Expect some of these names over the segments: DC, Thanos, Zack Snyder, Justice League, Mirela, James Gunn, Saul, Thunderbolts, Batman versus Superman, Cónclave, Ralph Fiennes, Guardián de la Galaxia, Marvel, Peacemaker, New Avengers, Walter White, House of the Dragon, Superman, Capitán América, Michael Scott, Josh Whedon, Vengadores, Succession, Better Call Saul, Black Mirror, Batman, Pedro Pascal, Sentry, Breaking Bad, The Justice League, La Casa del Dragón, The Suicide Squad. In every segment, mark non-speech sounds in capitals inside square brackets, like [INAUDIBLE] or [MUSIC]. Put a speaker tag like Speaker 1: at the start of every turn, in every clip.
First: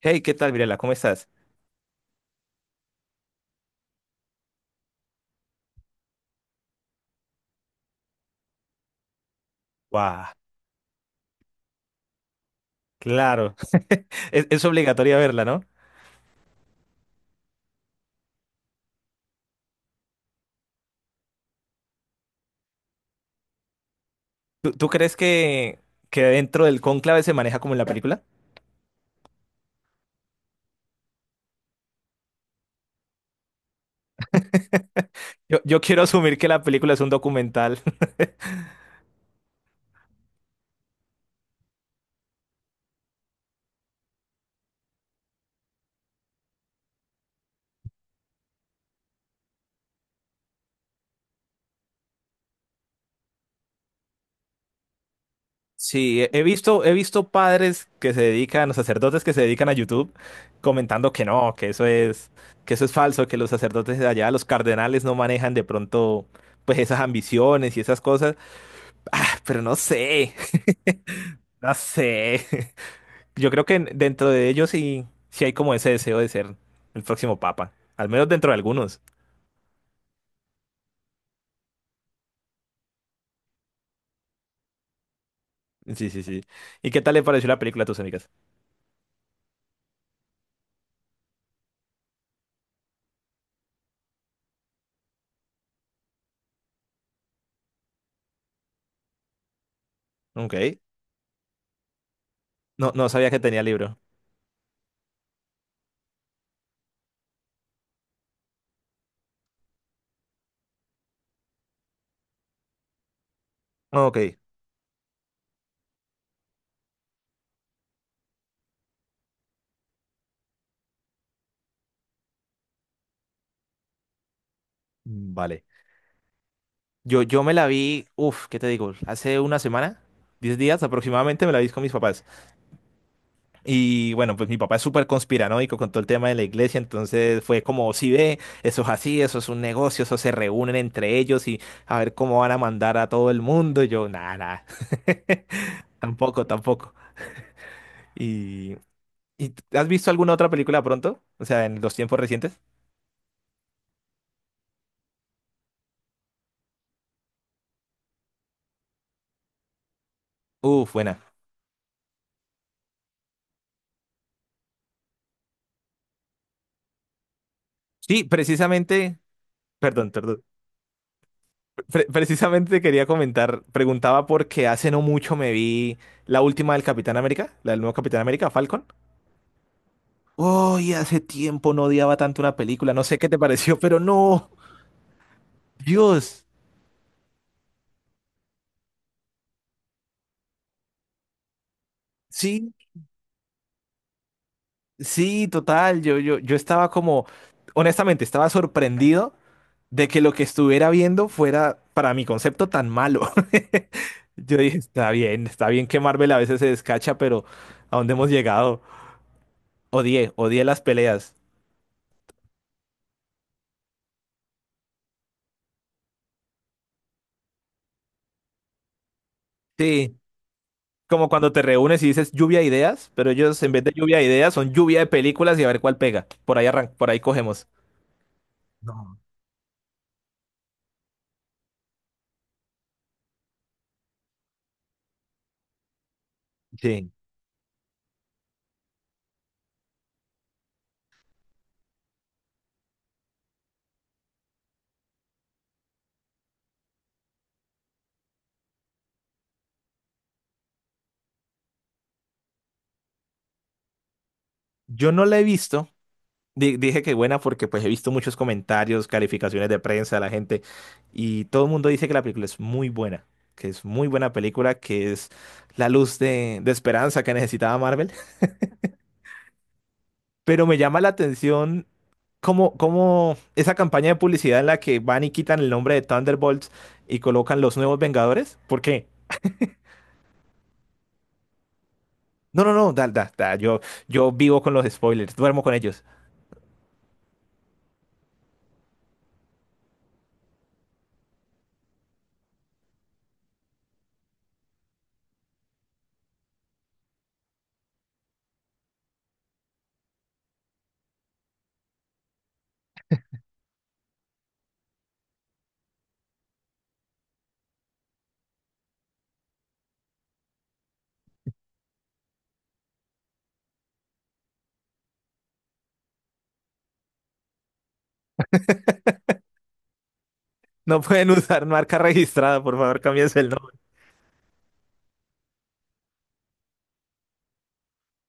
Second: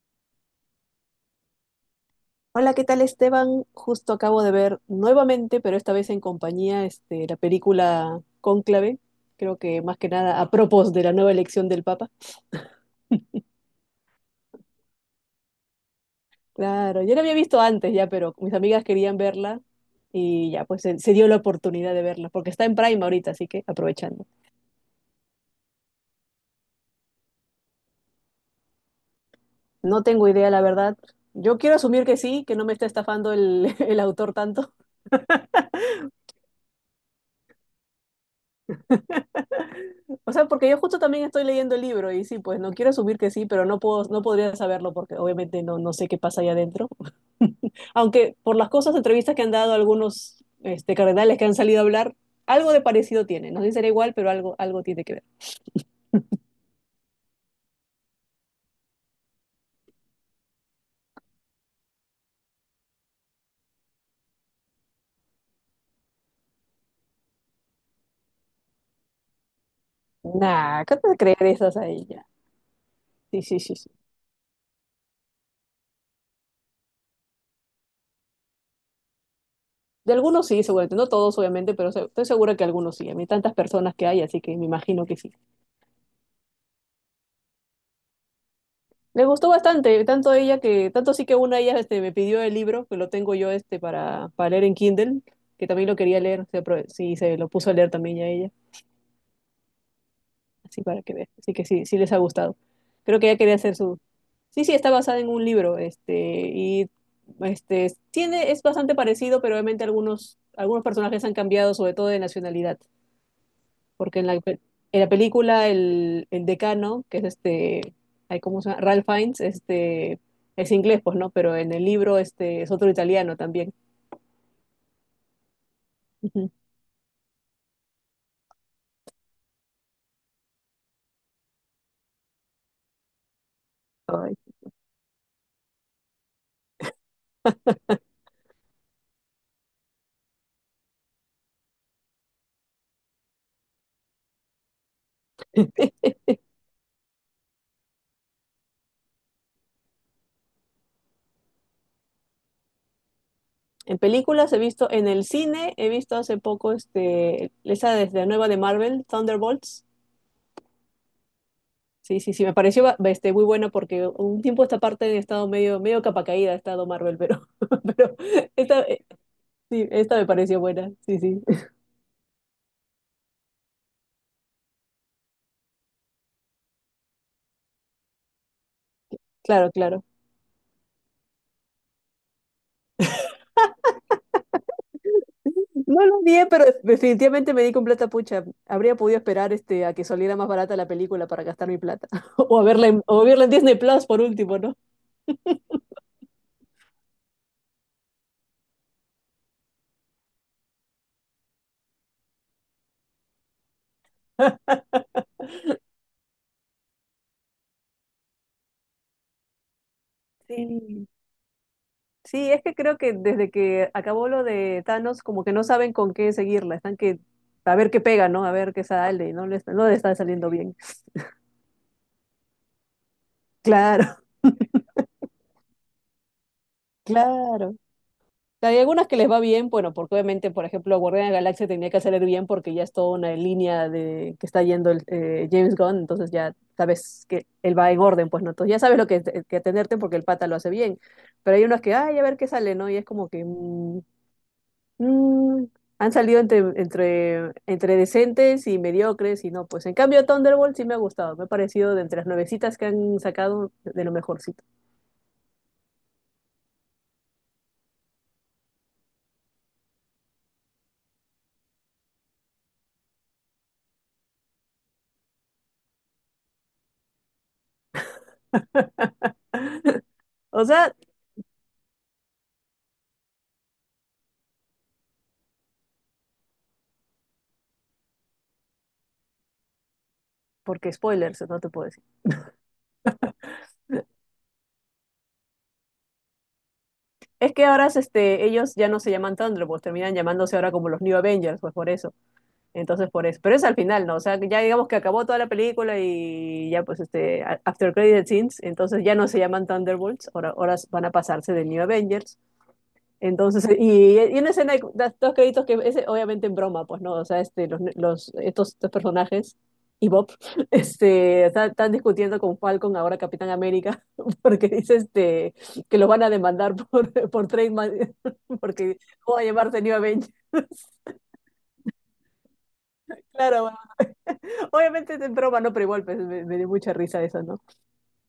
Speaker 1: Hey, ¿qué tal, Mirela? ¿Cómo estás?
Speaker 2: Hola, ¿qué tal, Esteban? Justo acabo de ver nuevamente, pero esta vez en compañía, la película Cónclave, creo que más que
Speaker 1: ¡Guau!
Speaker 2: nada a propósito de la nueva elección del Papa.
Speaker 1: Claro. [LAUGHS] Es obligatoria verla, ¿no?
Speaker 2: Claro, yo la había visto antes ya, pero mis amigas querían verla y ya, pues se dio la oportunidad de verla, porque está en Prime ahorita, así que aprovechando.
Speaker 1: ¿Tú crees que dentro del cónclave se maneja como en la película?
Speaker 2: No tengo idea, la verdad. Yo quiero asumir que sí, que no me está estafando [LAUGHS] el autor tanto.
Speaker 1: Yo quiero asumir que la película es un documental. [LAUGHS]
Speaker 2: O sea, porque yo justo también estoy leyendo el libro y sí, pues no quiero asumir que sí, pero no puedo, no podría saberlo porque obviamente no sé qué pasa ahí adentro. [LAUGHS] Aunque por las cosas, entrevistas que han dado algunos cardenales que han salido a hablar, algo de parecido tiene. No sé si será igual, pero algo tiene que ver.
Speaker 1: Sí, he visto padres que se dedican, o sacerdotes que se dedican a YouTube, comentando que no, que eso es falso, que los sacerdotes de allá, los cardenales no manejan de pronto, pues esas ambiciones y esas cosas. Ah, pero no sé,
Speaker 2: Nah, ¿qué te creer
Speaker 1: [LAUGHS] no
Speaker 2: esas ahí ya?
Speaker 1: sé.
Speaker 2: Sí,
Speaker 1: Yo
Speaker 2: sí,
Speaker 1: creo
Speaker 2: sí,
Speaker 1: que
Speaker 2: sí.
Speaker 1: dentro de ellos sí, sí hay como ese deseo de ser el próximo papa. Al menos dentro de algunos.
Speaker 2: De algunos sí, seguramente. No todos, obviamente, pero estoy segura que algunos sí. A mí tantas personas que hay, así que me imagino que sí.
Speaker 1: Sí, sí, sí. ¿Y qué tal le pareció la película a tus amigas?
Speaker 2: Le gustó bastante, tanto sí que una de ellas me pidió el libro, que lo tengo yo para leer en Kindle, que también lo quería leer, sí, se lo puso a leer también ya ella,
Speaker 1: Ok.
Speaker 2: así para que veas, así que sí, sí les ha gustado.
Speaker 1: No, no
Speaker 2: Creo que
Speaker 1: sabía
Speaker 2: ella
Speaker 1: que
Speaker 2: quería
Speaker 1: tenía
Speaker 2: hacer
Speaker 1: libro.
Speaker 2: su. Sí, sí, está basada en un libro, y es bastante parecido, pero obviamente algunos personajes han cambiado, sobre todo de nacionalidad,
Speaker 1: Ok.
Speaker 2: porque en en la película el decano, que es ay, ¿cómo se llama? Ralph Fiennes, es inglés, pues, ¿no? Pero en el libro es otro italiano también.
Speaker 1: Vale.
Speaker 2: Ujú.
Speaker 1: Yo me la vi, ¿qué te digo? Hace una semana. 10 días aproximadamente me la vi con mis papás. Y bueno,
Speaker 2: Ay.
Speaker 1: pues mi papá es súper conspiranoico con todo el tema de la iglesia, entonces fue como, si ve, eso es así, eso es un negocio, eso se reúnen entre ellos y a ver cómo van a mandar a todo el mundo. Y yo, nada, nada. [LAUGHS] Tampoco, tampoco. ¿Y, has visto alguna otra película pronto? O sea, en los tiempos recientes.
Speaker 2: En películas he visto, en el cine he visto hace poco esa desde la nueva de Marvel, Thunderbolts.
Speaker 1: Uf, buena.
Speaker 2: Sí, sí, sí, me pareció muy buena porque un tiempo esta parte he estado medio capa caída, ha estado Marvel, [LAUGHS] pero
Speaker 1: Sí,
Speaker 2: esta, eh,
Speaker 1: precisamente,
Speaker 2: sí,
Speaker 1: perdón,
Speaker 2: esta me
Speaker 1: perdón.
Speaker 2: pareció buena, sí, sí, [LAUGHS]
Speaker 1: Precisamente quería comentar, preguntaba porque hace no mucho me vi la última del Capitán América, la del nuevo Capitán América, Falcon.
Speaker 2: claro, claro.
Speaker 1: Oh, y hace tiempo no odiaba tanto una película, no sé qué te pareció, pero no,
Speaker 2: No lo
Speaker 1: Dios.
Speaker 2: odié, pero definitivamente me di con plata pucha. Habría podido esperar a que saliera más barata la película para gastar mi plata. [LAUGHS] O a
Speaker 1: Sí,
Speaker 2: verla en Disney Plus por último, ¿no?
Speaker 1: sí, total, yo estaba como, honestamente, estaba sorprendido de que lo que estuviera viendo fuera para mi concepto tan malo. [LAUGHS] Yo dije, está bien que Marvel a veces se descacha, pero ¿a dónde hemos llegado? Odié, odié las
Speaker 2: Sí.
Speaker 1: peleas.
Speaker 2: Sí, es que creo que desde que acabó lo de Thanos, como que no saben con qué seguirla. Están que a ver qué pega, ¿no? A ver qué sale, y no le está
Speaker 1: Sí,
Speaker 2: saliendo bien.
Speaker 1: como cuando te reúnes y dices lluvia de ideas, pero ellos en vez de
Speaker 2: Claro,
Speaker 1: lluvia de ideas son lluvia de películas y a ver cuál pega. Por ahí arran
Speaker 2: [LAUGHS]
Speaker 1: por ahí cogemos.
Speaker 2: claro. Hay algunas que
Speaker 1: No.
Speaker 2: les va bien, bueno, porque obviamente, por ejemplo, Guardián de la Galaxia tenía que salir bien porque ya es toda una línea de que está yendo James Gunn, entonces ya
Speaker 1: Sí.
Speaker 2: sabes que él va en orden, pues no, entonces ya sabes que atenderte porque el pata lo hace bien. Pero hay unas que, ay, a ver qué sale, ¿no? Y es como que mm, han salido entre decentes y mediocres y no, pues en cambio Thunderbolt sí me ha gustado, me ha parecido de entre las nuevecitas que han sacado de lo mejorcito.
Speaker 1: Yo no la he visto. Dije que buena porque pues he visto muchos comentarios, calificaciones de prensa de la gente y todo el mundo dice que la película es muy buena, que es muy buena película, que es la luz de esperanza que necesitaba Marvel. [LAUGHS]
Speaker 2: O
Speaker 1: Pero me
Speaker 2: sea,
Speaker 1: llama la atención cómo, cómo esa campaña de publicidad en la que van y quitan el nombre de Thunderbolts y colocan los nuevos Vengadores. ¿Por qué?
Speaker 2: porque spoilers, no te puedo.
Speaker 1: No, no, no, da, da, da, yo vivo con los spoilers, duermo con ellos.
Speaker 2: Es que ahora ellos ya no se llaman Thunderbolts, terminan llamándose ahora como los New Avengers, pues por eso. Entonces, por eso. Pero es al final, ¿no? O sea, ya digamos que acabó toda la película y ya pues after credit scenes, entonces ya no se llaman Thunderbolts, ahora van a pasarse de New Avengers. Entonces, [LAUGHS] y en la escena hay dos créditos que es obviamente en broma, pues, ¿no? O sea, estos personajes y Bob [LAUGHS] están discutiendo con Falcon, ahora Capitán América, [LAUGHS] porque dice que los van a demandar [LAUGHS] por trademark, [LAUGHS] porque ¿cómo va a llamarse New Avenger? [LAUGHS]
Speaker 1: No pueden usar marca registrada, por favor, cámbiense el
Speaker 2: Claro,
Speaker 1: nombre.
Speaker 2: obviamente es en broma, no, pero igual pues, me dio mucha risa eso, ¿no?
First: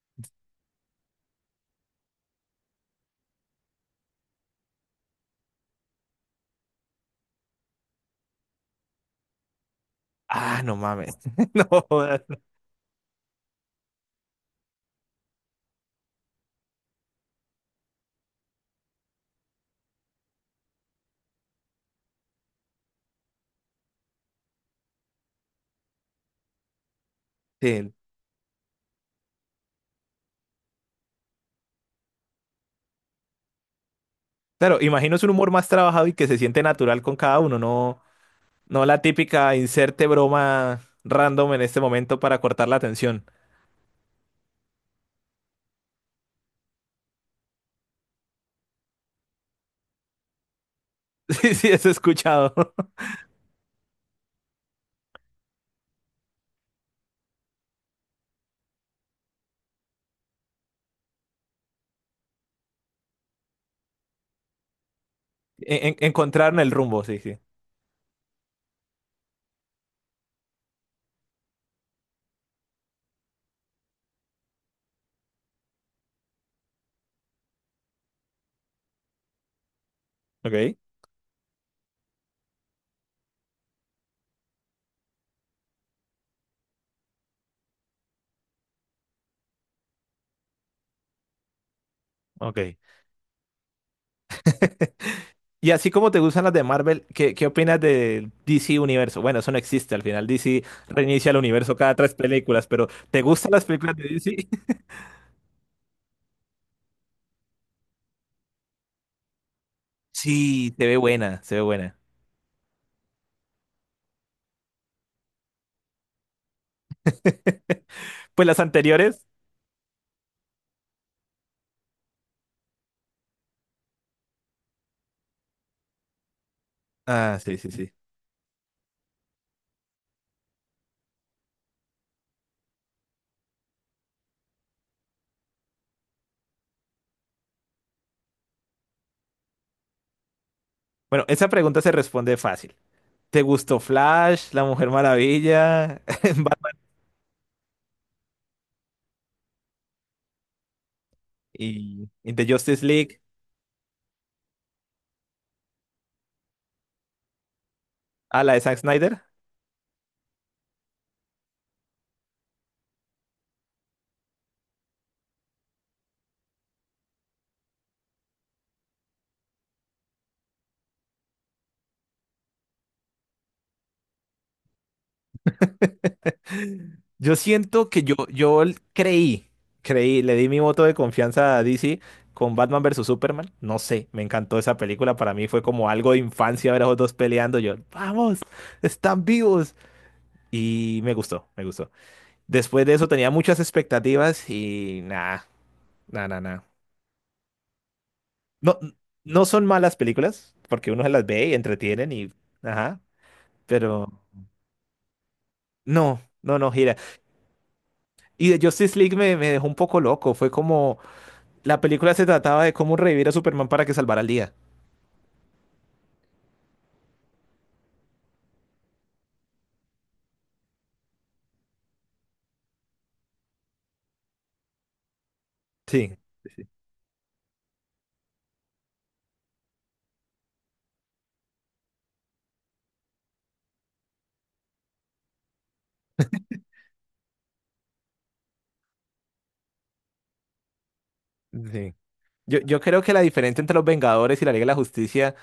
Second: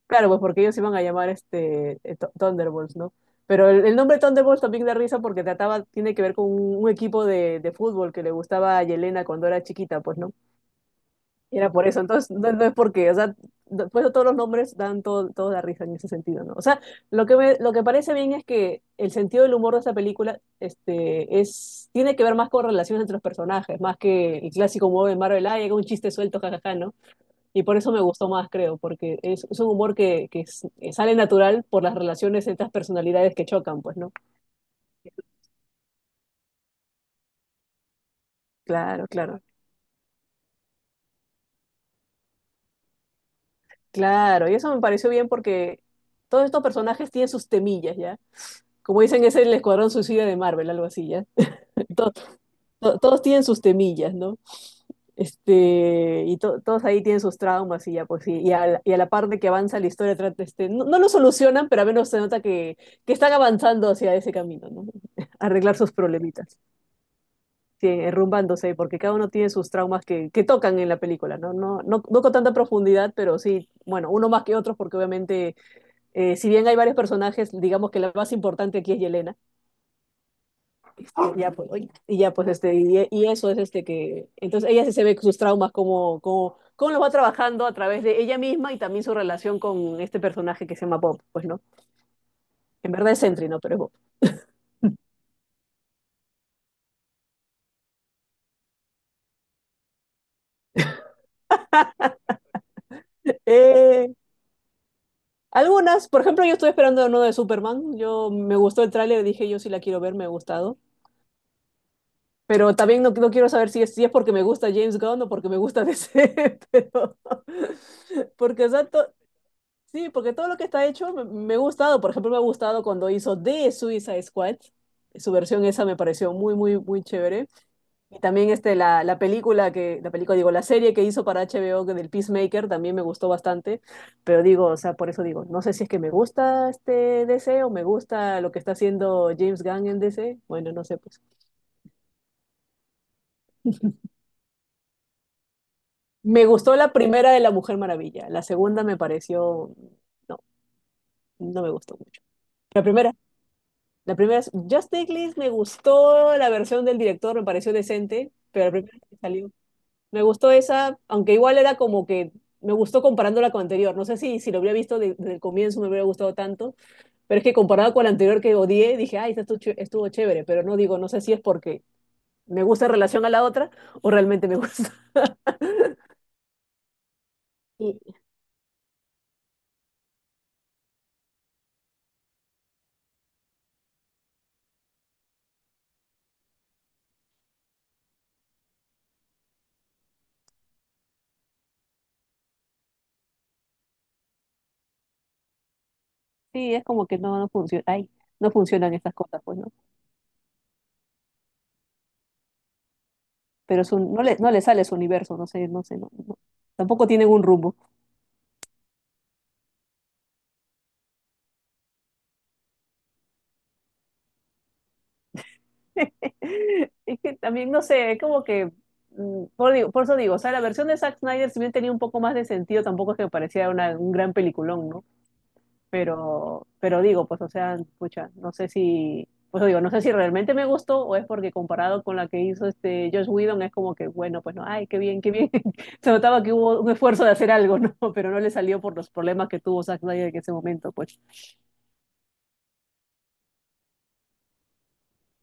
Speaker 2: Claro, pues porque ellos se iban a llamar Thunderbolts, ¿no? Pero el nombre Thunderbolts también da risa porque tiene que ver con un equipo de fútbol que le gustaba a Yelena cuando era chiquita, pues, ¿no?
Speaker 1: Ah, no mames. [LAUGHS]
Speaker 2: Y
Speaker 1: No,
Speaker 2: era por eso,
Speaker 1: jodas.
Speaker 2: entonces no es porque, o sea, después de todos los nombres dan todo la risa en ese sentido, ¿no? O sea, lo que parece bien es que el sentido del humor de esta película tiene que ver más con relaciones entre los personajes, más que el clásico modo de Marvel, ah, llega un chiste suelto, jajaja, ¿no? Y por eso
Speaker 1: Sí,
Speaker 2: me gustó más, creo, porque es un humor que sale natural por las relaciones entre las personalidades que chocan, pues, ¿no?
Speaker 1: claro, imagino es un humor más trabajado y que se siente natural con cada uno, no, no la
Speaker 2: Claro, claro,
Speaker 1: típica inserte broma random en este momento para cortar la atención. [LAUGHS]
Speaker 2: claro. Y eso me pareció bien porque todos estos personajes tienen sus temillas, ¿ya? Como dicen, es el Escuadrón Suicida de Marvel, algo así, ¿ya?
Speaker 1: Sí, sí, eso he escuchado. [LAUGHS]
Speaker 2: Todos tienen sus temillas, ¿no? Todos ahí tienen sus traumas y ya, pues, y a la par de que avanza la historia, trata, este, no, no lo solucionan, pero al menos se nota que, están avanzando hacia ese camino, ¿no? [LAUGHS] Arreglar sus problemitas.
Speaker 1: Encontraron el rumbo, sí, sí.
Speaker 2: Sí, enrumbándose, porque cada uno tiene sus traumas que tocan en la película, ¿no? No no con tanta profundidad, pero sí, bueno, uno más que otros, porque obviamente, si bien hay varios personajes, digamos que la más importante aquí es Yelena,
Speaker 1: Ok.
Speaker 2: ya pues, oye, y ya pues, y eso es que, entonces ella sí se ve sus traumas cómo los va trabajando a través de ella misma y también su relación con este personaje que se llama Bob, pues, ¿no?
Speaker 1: Ok.
Speaker 2: En verdad es Sentry, ¿no? Pero es Bob.
Speaker 1: [LAUGHS] Y así como te gustan las de Marvel, ¿qué, qué opinas del DC Universo? Bueno, eso no existe al final. DC reinicia el universo cada tres películas, pero ¿te gustan las películas de
Speaker 2: Eh,
Speaker 1: DC? [LAUGHS]
Speaker 2: Algunas, por ejemplo, yo estoy esperando uno de Superman. Yo me gustó el tráiler, dije yo sí la quiero ver, me ha
Speaker 1: Sí,
Speaker 2: gustado.
Speaker 1: se ve buena, se ve buena.
Speaker 2: Pero también no quiero saber si es porque me gusta James Gunn o porque me gusta DC, [LAUGHS] pero
Speaker 1: [LAUGHS]
Speaker 2: [LAUGHS]
Speaker 1: Pues las
Speaker 2: porque o sea,
Speaker 1: anteriores.
Speaker 2: sí, porque todo lo que está hecho me ha gustado. Por ejemplo, me ha gustado cuando hizo The Suicide Squad. Su versión esa me pareció muy, muy, muy
Speaker 1: Ah,
Speaker 2: chévere.
Speaker 1: sí, sí, sí.
Speaker 2: Y también la, la película que, la película, digo, la serie que hizo para HBO que del Peacemaker también me gustó bastante, pero digo, o sea, por eso digo, no sé si es que me gusta DC o me gusta lo que está haciendo James Gunn en DC, bueno, no sé, pues.
Speaker 1: Bueno, esa pregunta se responde fácil. ¿Te gustó Flash, La Mujer Maravilla, [LAUGHS]
Speaker 2: Me
Speaker 1: Batman
Speaker 2: gustó la primera de La Mujer Maravilla, la segunda me pareció, no, no me gustó mucho.
Speaker 1: y The
Speaker 2: La
Speaker 1: Justice
Speaker 2: primera,
Speaker 1: League?
Speaker 2: la primera es Justice League, me gustó la versión del director, me pareció decente,
Speaker 1: A la de
Speaker 2: pero la
Speaker 1: Zack
Speaker 2: primera que
Speaker 1: Snyder.
Speaker 2: salió. Me gustó esa, aunque igual era como que me gustó comparándola con la anterior. No sé si lo hubiera visto desde el comienzo me hubiera gustado tanto, pero es que comparado con la anterior que odié, dije, ay, esta estuvo chévere, pero no digo, no sé si es porque me gusta en relación a la otra o realmente me gusta. [LAUGHS]
Speaker 1: [LAUGHS] Yo siento
Speaker 2: Y
Speaker 1: que yo creí, creí, le di mi voto de confianza a DC con Batman versus Superman. No sé, me encantó esa película. Para mí fue como algo de infancia ver a los dos peleando. Yo, vamos, están vivos. Y me gustó, me gustó. Después de eso tenía muchas expectativas y nada, nada, nada.
Speaker 2: sí, es como que no funciona, ay, no
Speaker 1: No,
Speaker 2: funcionan estas cosas,
Speaker 1: no
Speaker 2: pues,
Speaker 1: son
Speaker 2: ¿no?
Speaker 1: malas películas, porque uno se las ve y entretienen y... Ajá,
Speaker 2: Pero es
Speaker 1: pero
Speaker 2: no le sale su universo, no sé, no sé, no,
Speaker 1: no,
Speaker 2: no.
Speaker 1: no, no gira.
Speaker 2: Tampoco tienen un rumbo.
Speaker 1: Y de Justice League me, me dejó un poco loco. Fue como... La película se trataba de cómo revivir a Superman para que salvara el día.
Speaker 2: [LAUGHS] Es que también, no sé, es como que, por eso digo, o sea, la versión de Zack Snyder, si bien tenía un poco más de sentido, tampoco es que me parecía un gran peliculón, ¿no?
Speaker 1: Sí, sí, sí.
Speaker 2: Pero digo, pues, o sea, pucha, no sé si, pues digo, no sé si realmente me gustó o es porque comparado con la que hizo Josh Whedon, es como que, bueno, pues no, ay, qué bien, qué bien. [LAUGHS] Se notaba que hubo un esfuerzo de hacer algo, ¿no? [LAUGHS] Pero no le salió por los problemas que tuvo Zack Snyder en ese momento, pues.
Speaker 1: Sí. Yo creo que la diferencia entre los Vengadores y la Liga de la Justicia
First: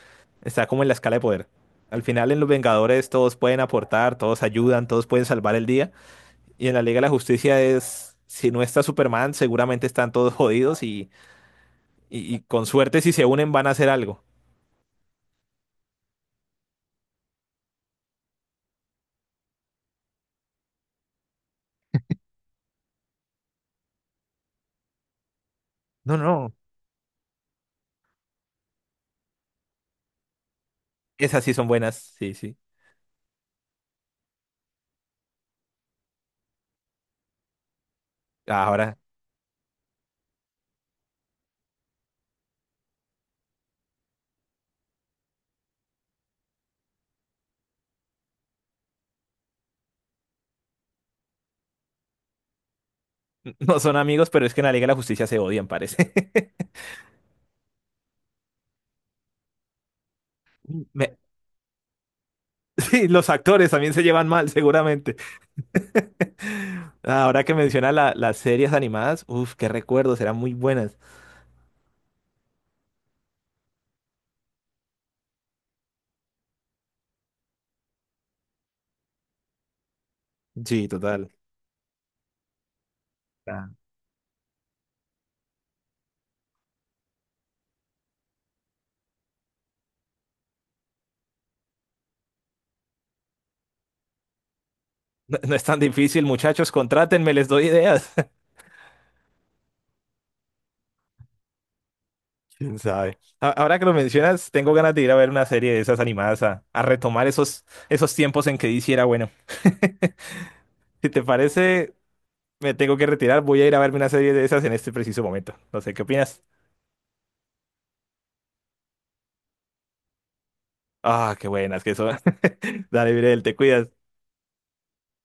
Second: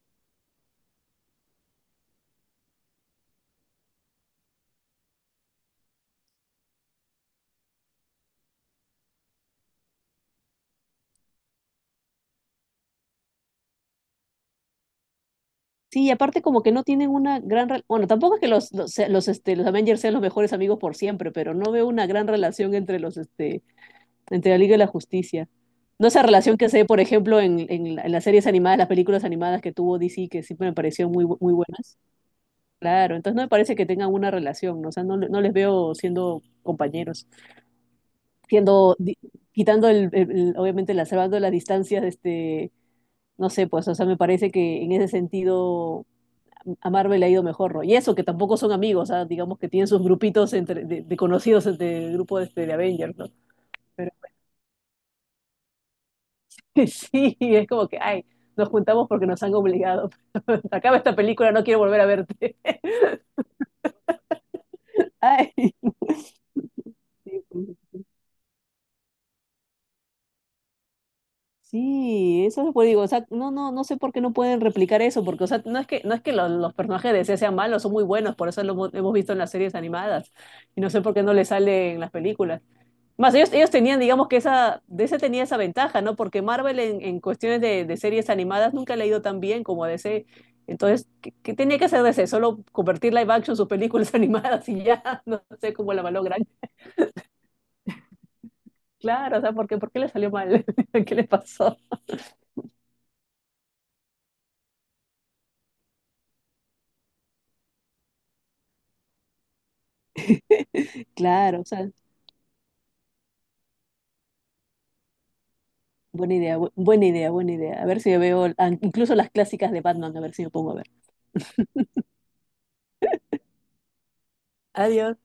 Speaker 1: está como en la escala de poder. Al final en los Vengadores todos pueden aportar, todos ayudan, todos pueden salvar el día. Y en la Liga de la Justicia es... Si no está Superman, seguramente están todos jodidos y con suerte, si se unen, van a hacer algo.
Speaker 2: Sí, y aparte como que no tienen una gran— Bueno, tampoco es que los Avengers sean los mejores amigos por siempre, pero no veo una gran relación entre entre la Liga y la Justicia. No
Speaker 1: No,
Speaker 2: esa
Speaker 1: no.
Speaker 2: relación que se ve, por ejemplo, en las series animadas, las películas animadas que tuvo DC, que siempre me parecieron
Speaker 1: Esas sí
Speaker 2: muy
Speaker 1: son
Speaker 2: buenas.
Speaker 1: buenas. Sí, sí.
Speaker 2: Claro, entonces no me parece que tengan una relación, ¿no? O sea, no les veo siendo compañeros,
Speaker 1: Ahora,
Speaker 2: siendo, di- quitando obviamente, salvando las distancias, no sé, pues, o sea, me parece que en ese sentido a Marvel le ha ido mejor, ¿no? Y eso, que tampoco son amigos, ¿ah? Digamos que tienen sus grupitos de conocidos entre el grupo de Avengers, ¿no?
Speaker 1: [LAUGHS] no son
Speaker 2: Pero
Speaker 1: amigos, pero es que en la Liga de la Justicia se odian, parece.
Speaker 2: [LAUGHS] sí, es como que, ay, nos juntamos porque nos han obligado. [LAUGHS]
Speaker 1: [LAUGHS]
Speaker 2: Acaba esta
Speaker 1: Me-
Speaker 2: película, no quiero volver a verte.
Speaker 1: Sí, los actores también se llevan mal, seguramente.
Speaker 2: [LAUGHS] Ay.
Speaker 1: [LAUGHS] Ahora
Speaker 2: Sí,
Speaker 1: que
Speaker 2: pues.
Speaker 1: menciona las series animadas, uff, qué recuerdos, eran muy buenas.
Speaker 2: Sí, eso es lo que digo, o sea, no sé por qué no pueden replicar eso, porque, o sea, no es que los personajes de DC sean malos, son muy buenos, por eso lo hemos visto en las series animadas, y
Speaker 1: Sí,
Speaker 2: no sé por qué
Speaker 1: total.
Speaker 2: no les sale en las películas. Más ellos
Speaker 1: Ah.
Speaker 2: tenían, digamos que esa, DC tenía esa ventaja, ¿no? Porque Marvel en cuestiones de series animadas nunca le ha ido tan bien como a DC. Entonces, qué tenía que hacer DC? Solo convertir live action sus películas [LAUGHS] animadas y ya,
Speaker 1: No,
Speaker 2: no
Speaker 1: no es
Speaker 2: sé
Speaker 1: tan
Speaker 2: cómo la
Speaker 1: difícil,
Speaker 2: malogran.
Speaker 1: muchachos, contrátenme, les doy ideas. [LAUGHS]
Speaker 2: Claro, o sea, por qué le salió mal? [LAUGHS] ¿Qué le pasó?
Speaker 1: ¿Quién sabe? A- Ahora que lo mencionas, tengo ganas de ir a ver una serie de esas animadas a retomar esos, esos tiempos en que DC era bueno. [LAUGHS] [LAUGHS] Si te
Speaker 2: Claro, o sea,
Speaker 1: parece, me tengo que retirar. Voy a ir a verme una serie de esas en este preciso momento. No sé qué
Speaker 2: buena
Speaker 1: opinas.
Speaker 2: idea, buena idea, buena idea. A ver si veo, incluso las clásicas de Batman, a ver si me pongo a ver.
Speaker 1: Ah, qué buenas que son. [LAUGHS] Dale, Mirel, te cuidas.
Speaker 2: Adiós.